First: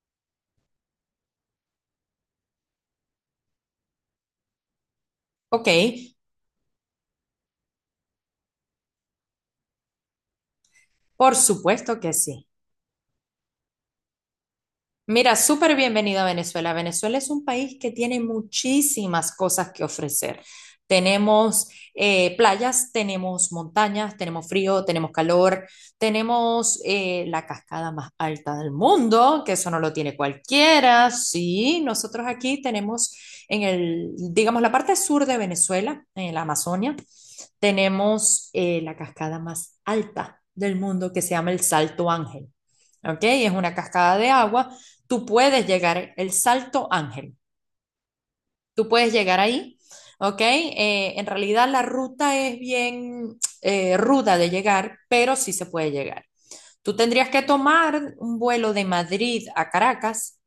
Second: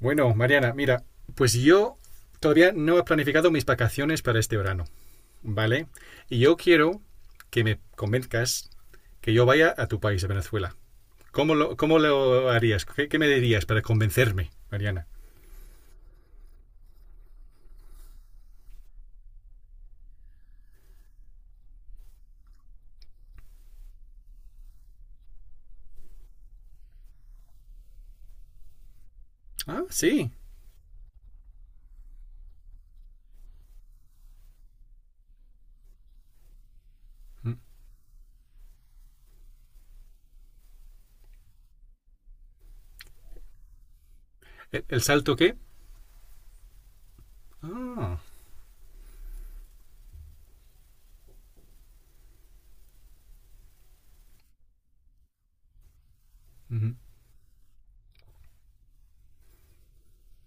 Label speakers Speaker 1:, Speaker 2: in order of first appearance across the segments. Speaker 1: Bueno, Mariana, mira, pues yo todavía no he planificado mis vacaciones para este verano,
Speaker 2: Ok,
Speaker 1: ¿vale? Y yo quiero que me convenzcas que yo vaya a tu país, a Venezuela.
Speaker 2: por
Speaker 1: ¿Cómo lo,
Speaker 2: supuesto
Speaker 1: cómo
Speaker 2: que sí.
Speaker 1: lo harías? ¿Qué me dirías para convencerme, Mariana?
Speaker 2: Mira, súper bienvenido a Venezuela. Venezuela es un país que tiene muchísimas cosas que ofrecer. Tenemos playas, tenemos montañas, tenemos frío, tenemos calor, tenemos la cascada más alta del mundo, que eso no
Speaker 1: Ah,
Speaker 2: lo tiene
Speaker 1: sí.
Speaker 2: cualquiera. Sí, nosotros aquí tenemos en el, digamos, la parte sur de Venezuela, en la Amazonia. Tenemos la cascada más alta del mundo que se llama el Salto Ángel. ¿Ok? Es una cascada de agua.
Speaker 1: ¿El
Speaker 2: Tú
Speaker 1: salto qué?
Speaker 2: puedes llegar, el Salto Ángel,
Speaker 1: Ah.
Speaker 2: tú puedes llegar ahí. ¿Ok? En realidad la ruta es bien ruda de llegar, pero sí se puede llegar.
Speaker 1: Ujú,
Speaker 2: Tú tendrías que tomar un vuelo de Madrid a Caracas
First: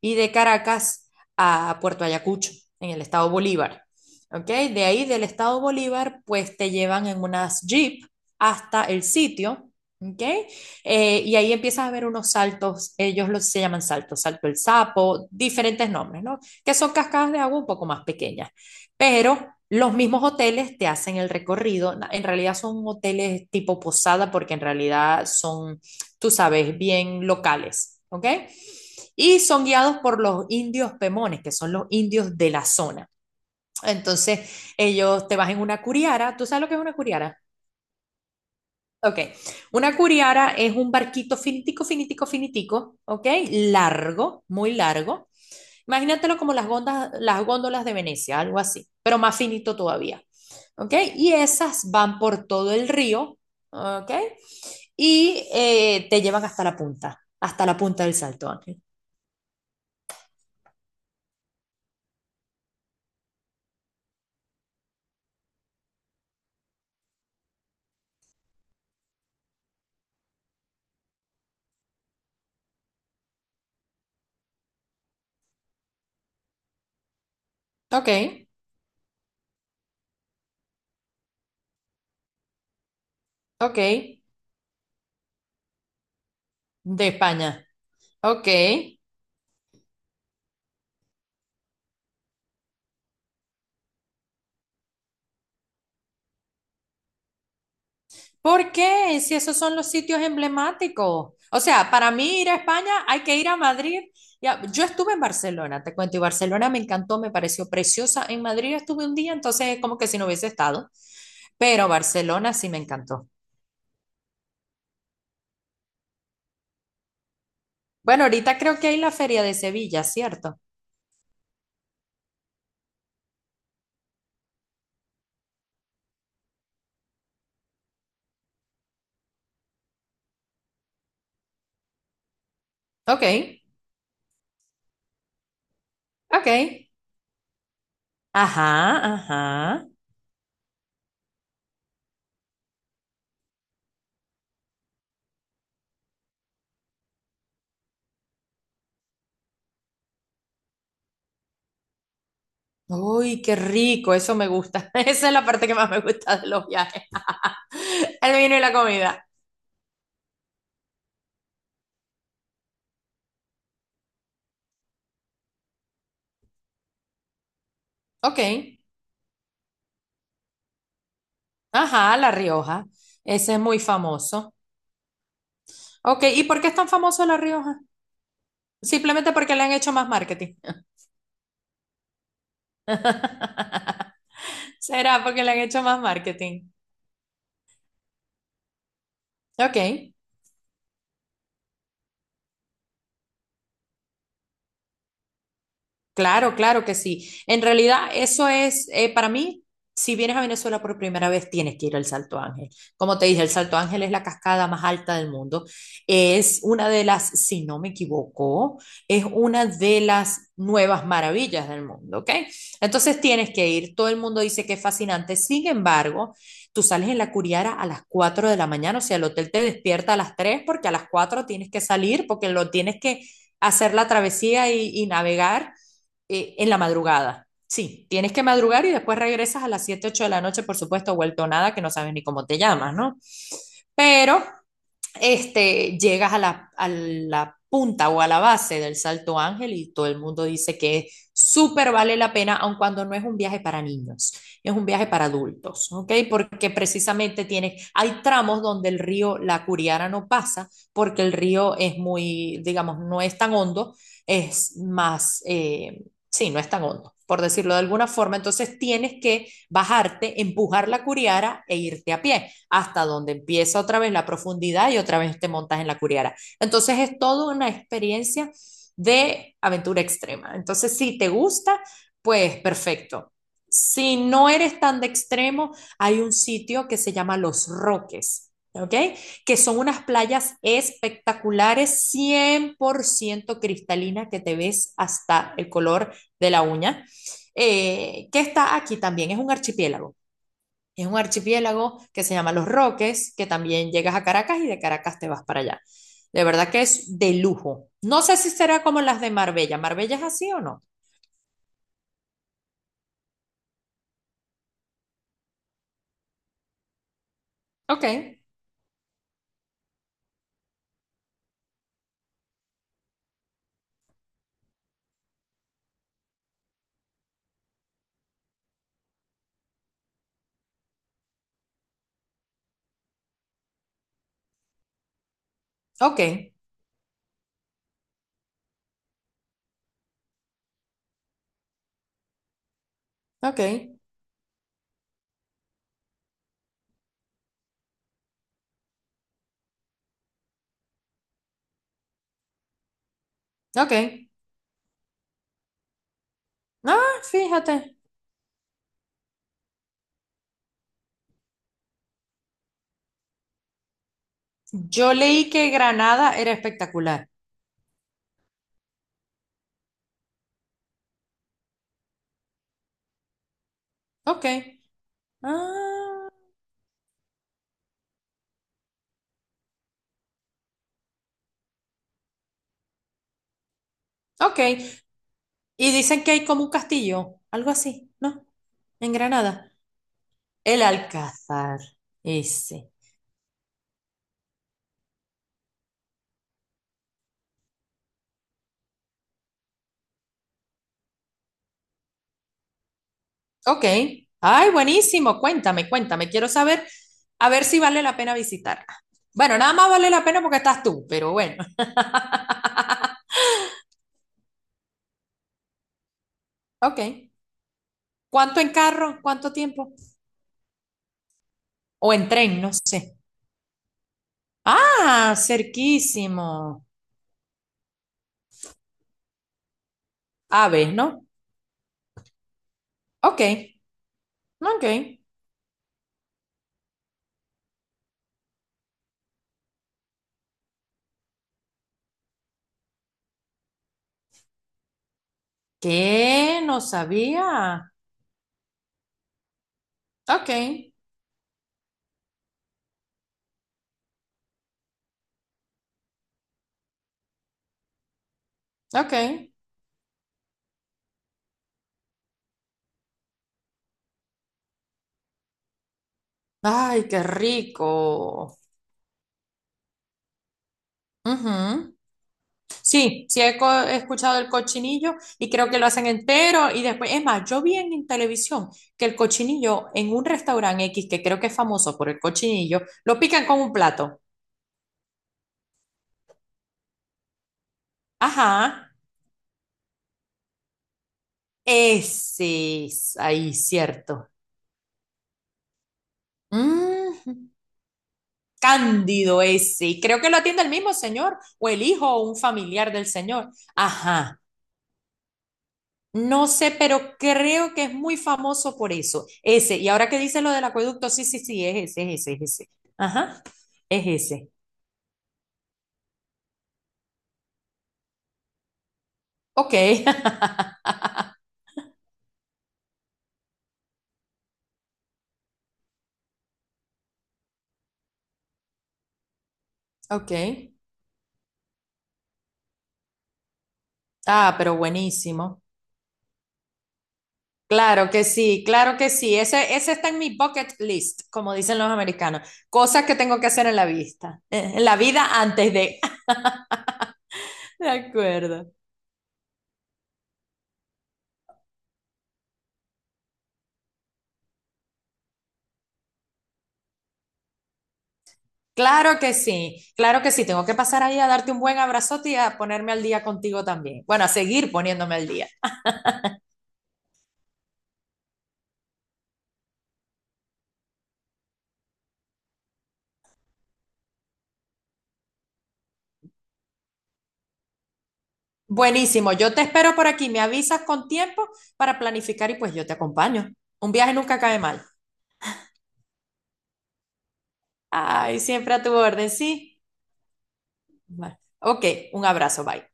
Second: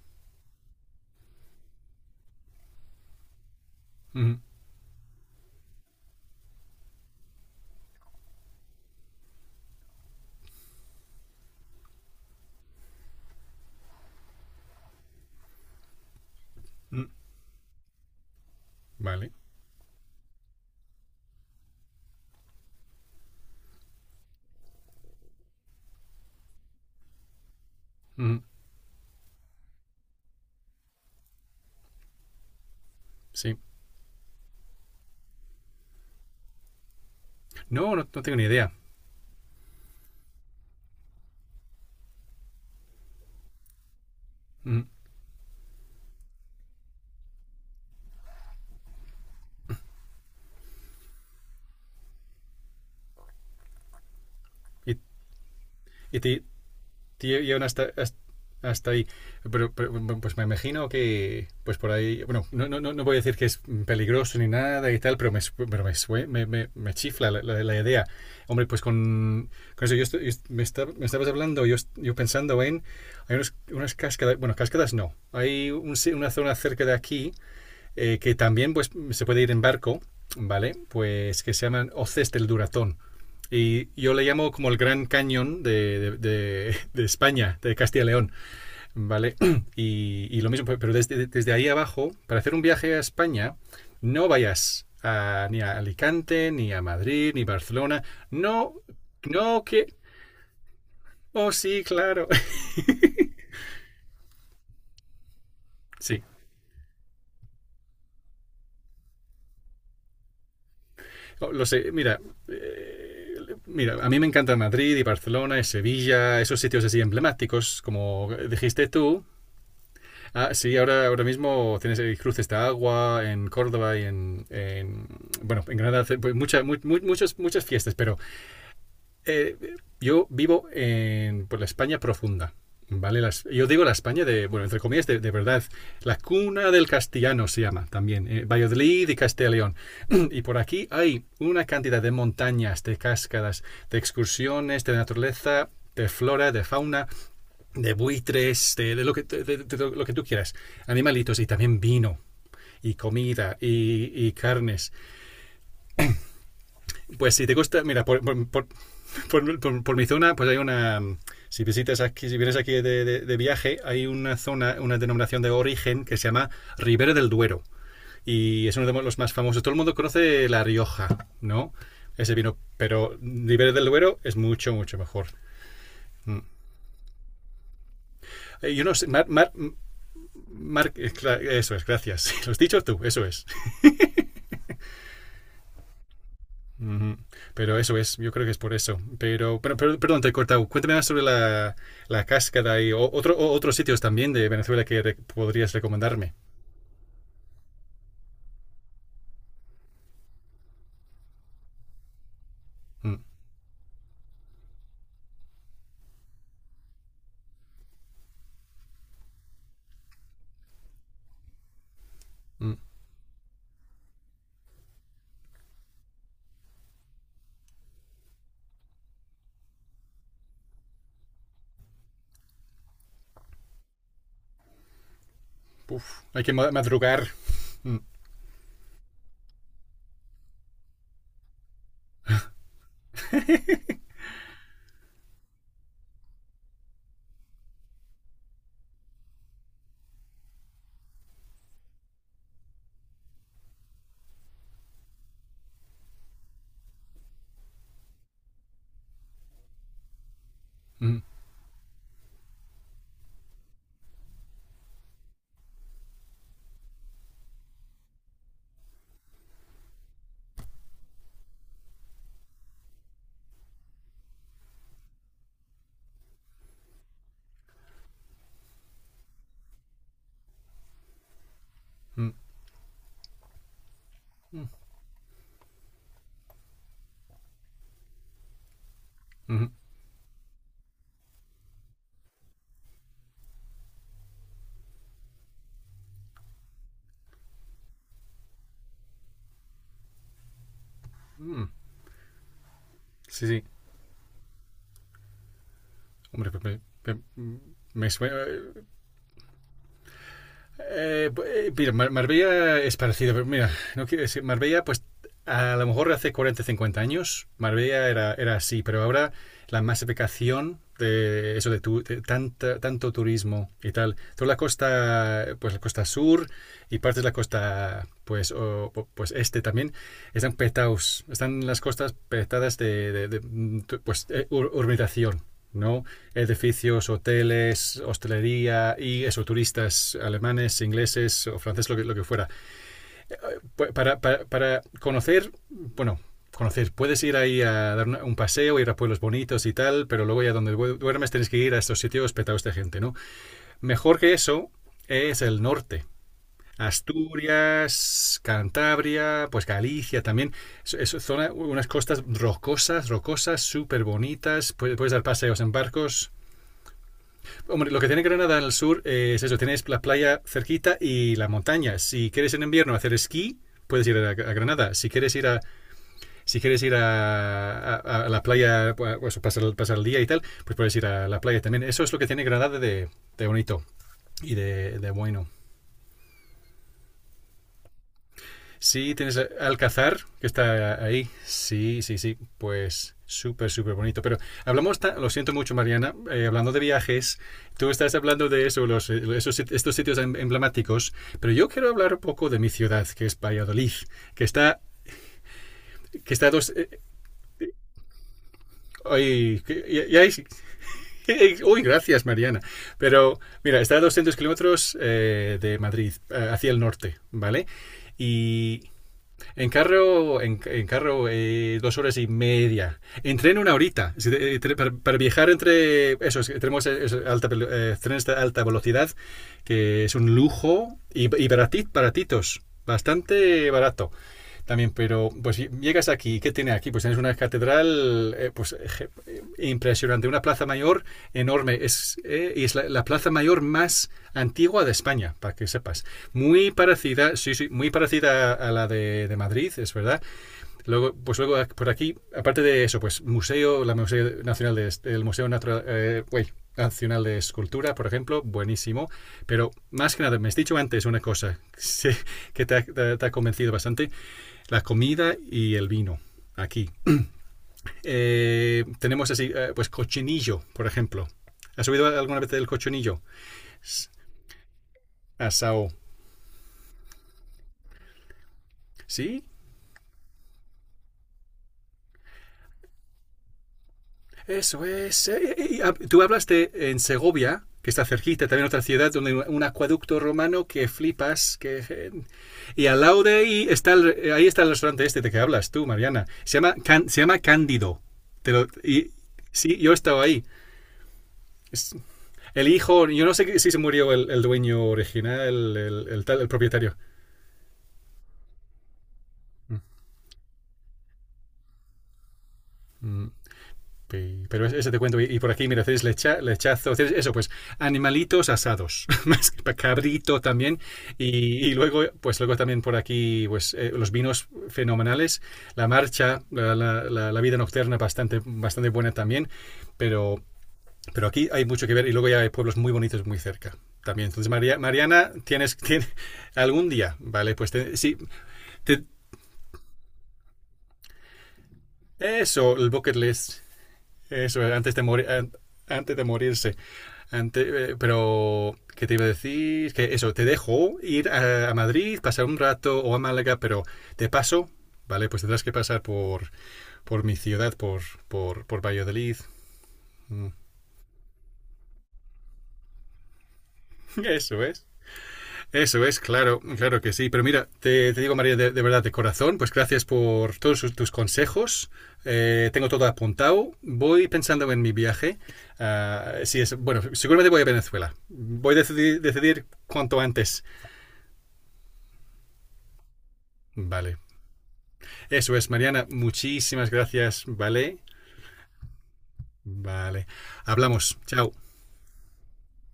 Speaker 2: y de Caracas a Puerto Ayacucho, en el estado Bolívar.
Speaker 1: ujú,
Speaker 2: ¿Ok? De ahí del estado Bolívar, pues te llevan en unas jeep hasta el sitio. ¿Ok? Y ahí empiezas a ver unos saltos, ellos los, se llaman saltos, salto el sapo, diferentes nombres, ¿no? Que son
Speaker 1: ujú.
Speaker 2: cascadas de agua un poco más pequeñas.
Speaker 1: Vale.
Speaker 2: Pero los mismos hoteles te hacen el recorrido. En realidad son hoteles tipo posada porque en realidad son, tú sabes, bien locales, ¿ok?
Speaker 1: Ujú.
Speaker 2: Y son guiados por los indios pemones, que son los indios de la zona.
Speaker 1: Sí.
Speaker 2: Entonces, ellos te vas en una curiara. ¿Tú sabes lo que es una curiara?
Speaker 1: No, no, no tengo ni idea.
Speaker 2: Ok, una curiara es un barquito finitico, finitico, finitico, ok, largo, muy
Speaker 1: Ujú.
Speaker 2: largo, imagínatelo como las góndolas de Venecia, algo así, pero más finito todavía. ¿Ok? Y esas van por todo el río, ¿ok?
Speaker 1: ¿Y,
Speaker 2: Y
Speaker 1: y
Speaker 2: te
Speaker 1: te,
Speaker 2: llevan
Speaker 1: llevan
Speaker 2: hasta la
Speaker 1: hasta,
Speaker 2: punta del
Speaker 1: hasta,
Speaker 2: Salto Ángel.
Speaker 1: hasta ahí? Pero, bueno, pues me imagino que, pues por ahí, bueno, no voy a decir que es peligroso ni nada y tal, pero me chifla la idea. Hombre, pues con eso, yo, me estabas hablando, yo pensando en, hay unas cascadas, bueno, cascadas no, hay un si- una zona cerca de aquí,
Speaker 2: Ok,
Speaker 1: que también pues se puede ir en barco, ¿vale? Pues que se llaman hoces del Duratón.
Speaker 2: ok,
Speaker 1: Y yo le llamo como el Gran Cañón de
Speaker 2: de
Speaker 1: España,
Speaker 2: España.
Speaker 1: de Castilla y León,
Speaker 2: Ok.
Speaker 1: ¿vale? Y lo mismo, pero desde ahí abajo. Para hacer un viaje a España, no vayas ni a Alicante, ni a Madrid, ni Barcelona.
Speaker 2: ¿Por
Speaker 1: No,
Speaker 2: qué? Si esos
Speaker 1: no
Speaker 2: son
Speaker 1: que.
Speaker 2: los sitios emblemáticos.
Speaker 1: Oh,
Speaker 2: O
Speaker 1: sí,
Speaker 2: sea, para
Speaker 1: claro.
Speaker 2: mí ir a España hay que ir a Madrid. Ya, yo estuve en Barcelona, te cuento, y
Speaker 1: Sí.
Speaker 2: Barcelona me encantó, me pareció preciosa. En Madrid estuve un día, entonces es como que si no hubiese estado.
Speaker 1: Oh, lo
Speaker 2: Pero
Speaker 1: sé,
Speaker 2: Barcelona sí me encantó.
Speaker 1: eh, mira, a mí me encanta Madrid y Barcelona y Sevilla, esos sitios así emblemáticos,
Speaker 2: Bueno,
Speaker 1: como
Speaker 2: ahorita creo que
Speaker 1: dijiste
Speaker 2: hay la
Speaker 1: tú.
Speaker 2: Feria de Sevilla,
Speaker 1: Ah,
Speaker 2: ¿cierto?
Speaker 1: sí, ahora mismo tienes el Cruces de Agua en Córdoba y bueno, en Granada, pues, muchas fiestas, pero eh, yo vivo en por la España profunda. ¿Vale?
Speaker 2: Ok,
Speaker 1: Yo digo la España de, bueno, entre comillas, de verdad. La
Speaker 2: ok.
Speaker 1: cuna del castellano se llama también,
Speaker 2: Ajá,
Speaker 1: Valladolid y Castellón
Speaker 2: ajá.
Speaker 1: y León. Y por aquí hay una cantidad de montañas, de cascadas, de excursiones, de naturaleza, de flora, de fauna, de buitres, de lo que tú quieras. Animalitos y también vino y
Speaker 2: Uy,
Speaker 1: comida
Speaker 2: qué
Speaker 1: y,
Speaker 2: rico,
Speaker 1: y
Speaker 2: eso me
Speaker 1: carnes.
Speaker 2: gusta. Esa es la parte que más me gusta de los viajes.
Speaker 1: Pues si te gusta, mira, por,
Speaker 2: El
Speaker 1: por,
Speaker 2: vino y
Speaker 1: por,
Speaker 2: la comida.
Speaker 1: por, por por mi zona, pues hay una. Si visitas aquí, si vienes aquí de viaje, hay una zona, una denominación de origen que se llama Ribera del Duero.
Speaker 2: Ok,
Speaker 1: Y es uno de los más famosos. Todo el mundo conoce La Rioja, ¿no?
Speaker 2: ajá, La
Speaker 1: Ese vino.
Speaker 2: Rioja.
Speaker 1: Pero
Speaker 2: Ese es
Speaker 1: Ribera
Speaker 2: muy
Speaker 1: del Duero es
Speaker 2: famoso.
Speaker 1: mucho, mucho mejor.
Speaker 2: Ok,
Speaker 1: Mm.
Speaker 2: ¿y por qué es tan famoso La Rioja?
Speaker 1: Yo no sé,
Speaker 2: Simplemente porque le han hecho más marketing.
Speaker 1: Mar- eh, eso es, gracias. Lo has dicho tú, eso es.
Speaker 2: ¿Será porque le han hecho más marketing?
Speaker 1: Uh -huh. Pero eso es, yo creo que es por eso. Pero, pero
Speaker 2: Ok.
Speaker 1: perdón, te he cortado. Cuéntame más sobre la cascada y otros sitios también de Venezuela que re podrías recomendarme.
Speaker 2: Claro, claro que sí. En realidad, eso es, para mí, si vienes a Venezuela por primera vez, tienes que ir al Salto Ángel. Como
Speaker 1: Mm,
Speaker 2: te dije, el Salto Ángel es la cascada más alta del mundo. Es una de las, si no me equivoco, es una de las nuevas maravillas del mundo, ¿ok?
Speaker 1: mm.
Speaker 2: Entonces tienes que ir. Todo el mundo dice que es fascinante. Sin embargo, tú sales en la Curiara a las 4 de la mañana, o sea, el hotel te despierta a las 3 porque a las 4 tienes que salir, porque lo tienes que hacer la travesía y navegar
Speaker 1: Uf, hay que
Speaker 2: en la
Speaker 1: madrugar.
Speaker 2: madrugada.
Speaker 1: Mm,
Speaker 2: Sí, tienes que madrugar y después regresas a las 7 8 de la noche, por supuesto, vuelto nada, que no sabes ni cómo te llamas, ¿no? Pero este, llegas a la punta o a la base del Salto Ángel y todo el mundo dice que súper vale la pena, aun cuando no es un viaje para niños, es un viaje para adultos, ¿ok? Porque precisamente hay tramos donde el río La Curiara no pasa
Speaker 1: mm,
Speaker 2: porque el río es muy, digamos, no es tan hondo, es más, sí, no es tan hondo por decirlo de alguna forma, entonces tienes que bajarte, empujar la curiara e irte a pie hasta donde empieza otra vez la profundidad y otra vez te montas en la curiara. Entonces es toda una experiencia de aventura extrema. Entonces, si te gusta,
Speaker 1: mm,
Speaker 2: pues perfecto. Si no eres tan de extremo, hay un sitio que se llama Los Roques. ¿Ok? Que
Speaker 1: mm,
Speaker 2: son unas playas espectaculares, 100% cristalina, que te ves hasta el color de la uña, que está aquí también, es un archipiélago. Es un
Speaker 1: mm.
Speaker 2: archipiélago que se llama Los Roques,
Speaker 1: Sí,
Speaker 2: que
Speaker 1: sí.
Speaker 2: también llegas a Caracas y de Caracas te vas para allá. De
Speaker 1: Hombre,
Speaker 2: verdad
Speaker 1: pues
Speaker 2: que es de
Speaker 1: me,
Speaker 2: lujo.
Speaker 1: me
Speaker 2: No
Speaker 1: suena.
Speaker 2: sé si será como las de Marbella. ¿Marbella es así o no?
Speaker 1: Eh, mira, Marbella es parecido, pero mira, no quiero decir, Marbella, pues a lo mejor hace 40, 50 años,
Speaker 2: Ok,
Speaker 1: Marbella era así, pero ahora la masificación de eso de tanto turismo y tal, toda la costa, pues la costa sur y partes de la costa, pues, o, pues este también, están petados, están las costas petadas de pues, urbanización. ¿No?
Speaker 2: ok,
Speaker 1: Edificios, hoteles, hostelería y eso, turistas alemanes, ingleses o franceses, lo que fuera.
Speaker 2: ok,
Speaker 1: Para conocer, bueno, conocer. Puedes ir ahí a dar un paseo, ir a pueblos bonitos y tal, pero luego ya donde duermes tienes que ir a estos sitios petados de gente, ¿no?
Speaker 2: ok.
Speaker 1: Mejor que eso es el norte.
Speaker 2: Ah, fíjate.
Speaker 1: Asturias, Cantabria, pues Galicia también. Es, zona, unas costas rocosas, rocosas, súper bonitas. Puedes
Speaker 2: Yo
Speaker 1: dar
Speaker 2: leí
Speaker 1: paseos
Speaker 2: que
Speaker 1: en barcos.
Speaker 2: Granada era espectacular.
Speaker 1: Hombre, lo que tiene Granada al sur, es eso, tienes la playa cerquita y la montaña. Si quieres en invierno hacer esquí, puedes ir a
Speaker 2: Ok.
Speaker 1: Granada. Si quieres ir a
Speaker 2: Ah,
Speaker 1: si quieres ir a la playa, pues pasar el día y tal, pues puedes ir a la playa también. Eso es lo que tiene Granada de bonito y de,
Speaker 2: ok.
Speaker 1: de bueno.
Speaker 2: Y dicen que hay como un castillo, algo así, ¿no?
Speaker 1: Sí,
Speaker 2: En
Speaker 1: tienes
Speaker 2: Granada.
Speaker 1: Alcázar que
Speaker 2: El
Speaker 1: está ahí.
Speaker 2: Alcázar.
Speaker 1: Sí, sí, sí.
Speaker 2: Ese.
Speaker 1: Pues súper, súper bonito. Pero hablamos, lo siento mucho, Mariana, hablando de viajes. Tú estás hablando de eso, estos sitios emblemáticos. Pero yo quiero hablar un poco de mi ciudad, que es
Speaker 2: Ok.
Speaker 1: Valladolid, que
Speaker 2: Ay,
Speaker 1: está
Speaker 2: buenísimo. Cuéntame, cuéntame.
Speaker 1: que
Speaker 2: Quiero
Speaker 1: está dos...
Speaker 2: saber a ver si vale la pena visitarla. Bueno,
Speaker 1: Hoy,
Speaker 2: nada más vale la pena porque estás tú, pero bueno.
Speaker 1: uy, gracias, Mariana. Pero mira, está a 200 kilómetros de Madrid, hacia el norte,
Speaker 2: Ok.
Speaker 1: ¿vale?
Speaker 2: ¿Cuánto en
Speaker 1: Y
Speaker 2: carro? ¿Cuánto
Speaker 1: en
Speaker 2: tiempo?
Speaker 1: carro, en carro, dos
Speaker 2: O
Speaker 1: horas
Speaker 2: en
Speaker 1: y
Speaker 2: tren, no
Speaker 1: media.
Speaker 2: sé.
Speaker 1: En tren una horita. Si Para
Speaker 2: Ah,
Speaker 1: viajar entre esos,
Speaker 2: cerquísimo.
Speaker 1: tenemos alta trenes de alta velocidad, que es un
Speaker 2: Aves,
Speaker 1: lujo y,
Speaker 2: ¿no?
Speaker 1: y baratitos,
Speaker 2: Ok,
Speaker 1: bastante barato.
Speaker 2: ok.
Speaker 1: También, pero pues si llegas aquí, ¿qué tiene aquí? Pues tienes una catedral, pues, impresionante, una plaza mayor enorme. Es la plaza mayor más antigua de España, para que sepas.
Speaker 2: ¿Qué?
Speaker 1: Muy
Speaker 2: No
Speaker 1: parecida, sí, sí, muy
Speaker 2: sabía.
Speaker 1: parecida a la de Madrid, es verdad.
Speaker 2: Ok,
Speaker 1: Luego, pues luego por aquí, aparte de eso, pues museo, la Museo Nacional de, el Museo Natural, Nacional de Escultura, por ejemplo, buenísimo.
Speaker 2: ok.
Speaker 1: Pero más que nada, me has dicho antes una cosa sí, que te ha convencido bastante, la comida y el vino aquí.
Speaker 2: Ay, qué rico.
Speaker 1: Tenemos así, pues cochinillo, por ejemplo. ¿Has
Speaker 2: Ujú.
Speaker 1: oído alguna vez del cochinillo?
Speaker 2: Sí, sí he
Speaker 1: S-
Speaker 2: escuchado el cochinillo y creo que lo
Speaker 1: Asao.
Speaker 2: hacen entero y después, es más, yo vi en televisión que el
Speaker 1: ¿Sí?
Speaker 2: cochinillo en un restaurante X, que creo que es famoso por el cochinillo, lo pican con un plato.
Speaker 1: Eso es. Tú hablaste en Segovia, que está cerquita,
Speaker 2: Ajá,
Speaker 1: también otra ciudad donde hay un acueducto romano que flipas. Que
Speaker 2: ese
Speaker 1: Y al
Speaker 2: es
Speaker 1: lado de
Speaker 2: ahí,
Speaker 1: ahí está el,
Speaker 2: cierto.
Speaker 1: eh, ahí está el restaurante este de que hablas tú, Mariana. Se llama
Speaker 2: Mm,
Speaker 1: Cándido. Y,
Speaker 2: cándido
Speaker 1: sí,
Speaker 2: ese.
Speaker 1: yo he
Speaker 2: Y
Speaker 1: estado
Speaker 2: creo que lo
Speaker 1: ahí.
Speaker 2: atiende el mismo señor o el hijo o un
Speaker 1: El
Speaker 2: familiar del
Speaker 1: hijo, yo no
Speaker 2: señor.
Speaker 1: sé si se murió el
Speaker 2: Ajá.
Speaker 1: dueño original, el
Speaker 2: No sé,
Speaker 1: propietario.
Speaker 2: pero creo que es muy famoso por eso. Ese.
Speaker 1: Mm.
Speaker 2: Y ahora que dices lo del acueducto, sí, sí, sí, es ese, es ese, es ese.
Speaker 1: Mm.
Speaker 2: Ajá, es ese.
Speaker 1: Pero ese te cuento. Y por aquí, mira, hacéis lechazo, hacéis eso, pues animalitos asados, más
Speaker 2: Ok,
Speaker 1: cabrito también. Y, y luego, pues luego también por aquí, pues los vinos fenomenales, la marcha, la vida nocturna bastante, bastante buena también.
Speaker 2: ok.
Speaker 1: Pero, pero aquí hay mucho que ver y luego ya hay pueblos muy bonitos muy cerca también. Entonces,
Speaker 2: Ah, pero
Speaker 1: Mariana,
Speaker 2: buenísimo.
Speaker 1: tienes algún día, ¿vale? Pues te,
Speaker 2: Claro
Speaker 1: sí,
Speaker 2: que sí, claro
Speaker 1: te,
Speaker 2: que sí. Ese está en mi bucket list, como dicen los americanos.
Speaker 1: eso, el
Speaker 2: Cosas
Speaker 1: bucket
Speaker 2: que tengo que
Speaker 1: list,
Speaker 2: hacer en la vista,
Speaker 1: eso,
Speaker 2: en
Speaker 1: antes
Speaker 2: la
Speaker 1: de morir
Speaker 2: vida antes de.
Speaker 1: antes de morirse.
Speaker 2: De acuerdo.
Speaker 1: Pero, ¿qué te iba a decir? Que eso, te dejo ir a Madrid, pasar un rato o a Málaga, pero de paso, ¿vale? Pues tendrás que pasar por mi ciudad, por
Speaker 2: Claro que
Speaker 1: Valladolid.
Speaker 2: sí, claro que sí.
Speaker 1: Mm.
Speaker 2: Tengo que pasar ahí a darte un buen abrazote y a ponerme al día contigo también. Bueno, a
Speaker 1: Eso
Speaker 2: seguir
Speaker 1: es.
Speaker 2: poniéndome al día.
Speaker 1: Eso es, claro, claro que sí. Pero mira, te digo, María, de verdad, de corazón, pues gracias por todos tus consejos. Tengo todo apuntado. Voy pensando en mi viaje. Ah, sí, bueno, seguramente voy a Venezuela. Voy a
Speaker 2: Buenísimo, yo te
Speaker 1: decidir
Speaker 2: espero por
Speaker 1: cuanto
Speaker 2: aquí, me
Speaker 1: antes.
Speaker 2: avisas con tiempo para planificar y pues yo te acompaño. Un viaje
Speaker 1: Vale.
Speaker 2: nunca cae mal.
Speaker 1: Eso es, Mariana. Muchísimas gracias, ¿vale?
Speaker 2: Ay, siempre a tu orden, sí.
Speaker 1: Vale. Hablamos.
Speaker 2: Bueno,
Speaker 1: Chao.
Speaker 2: ok, un abrazo, bye.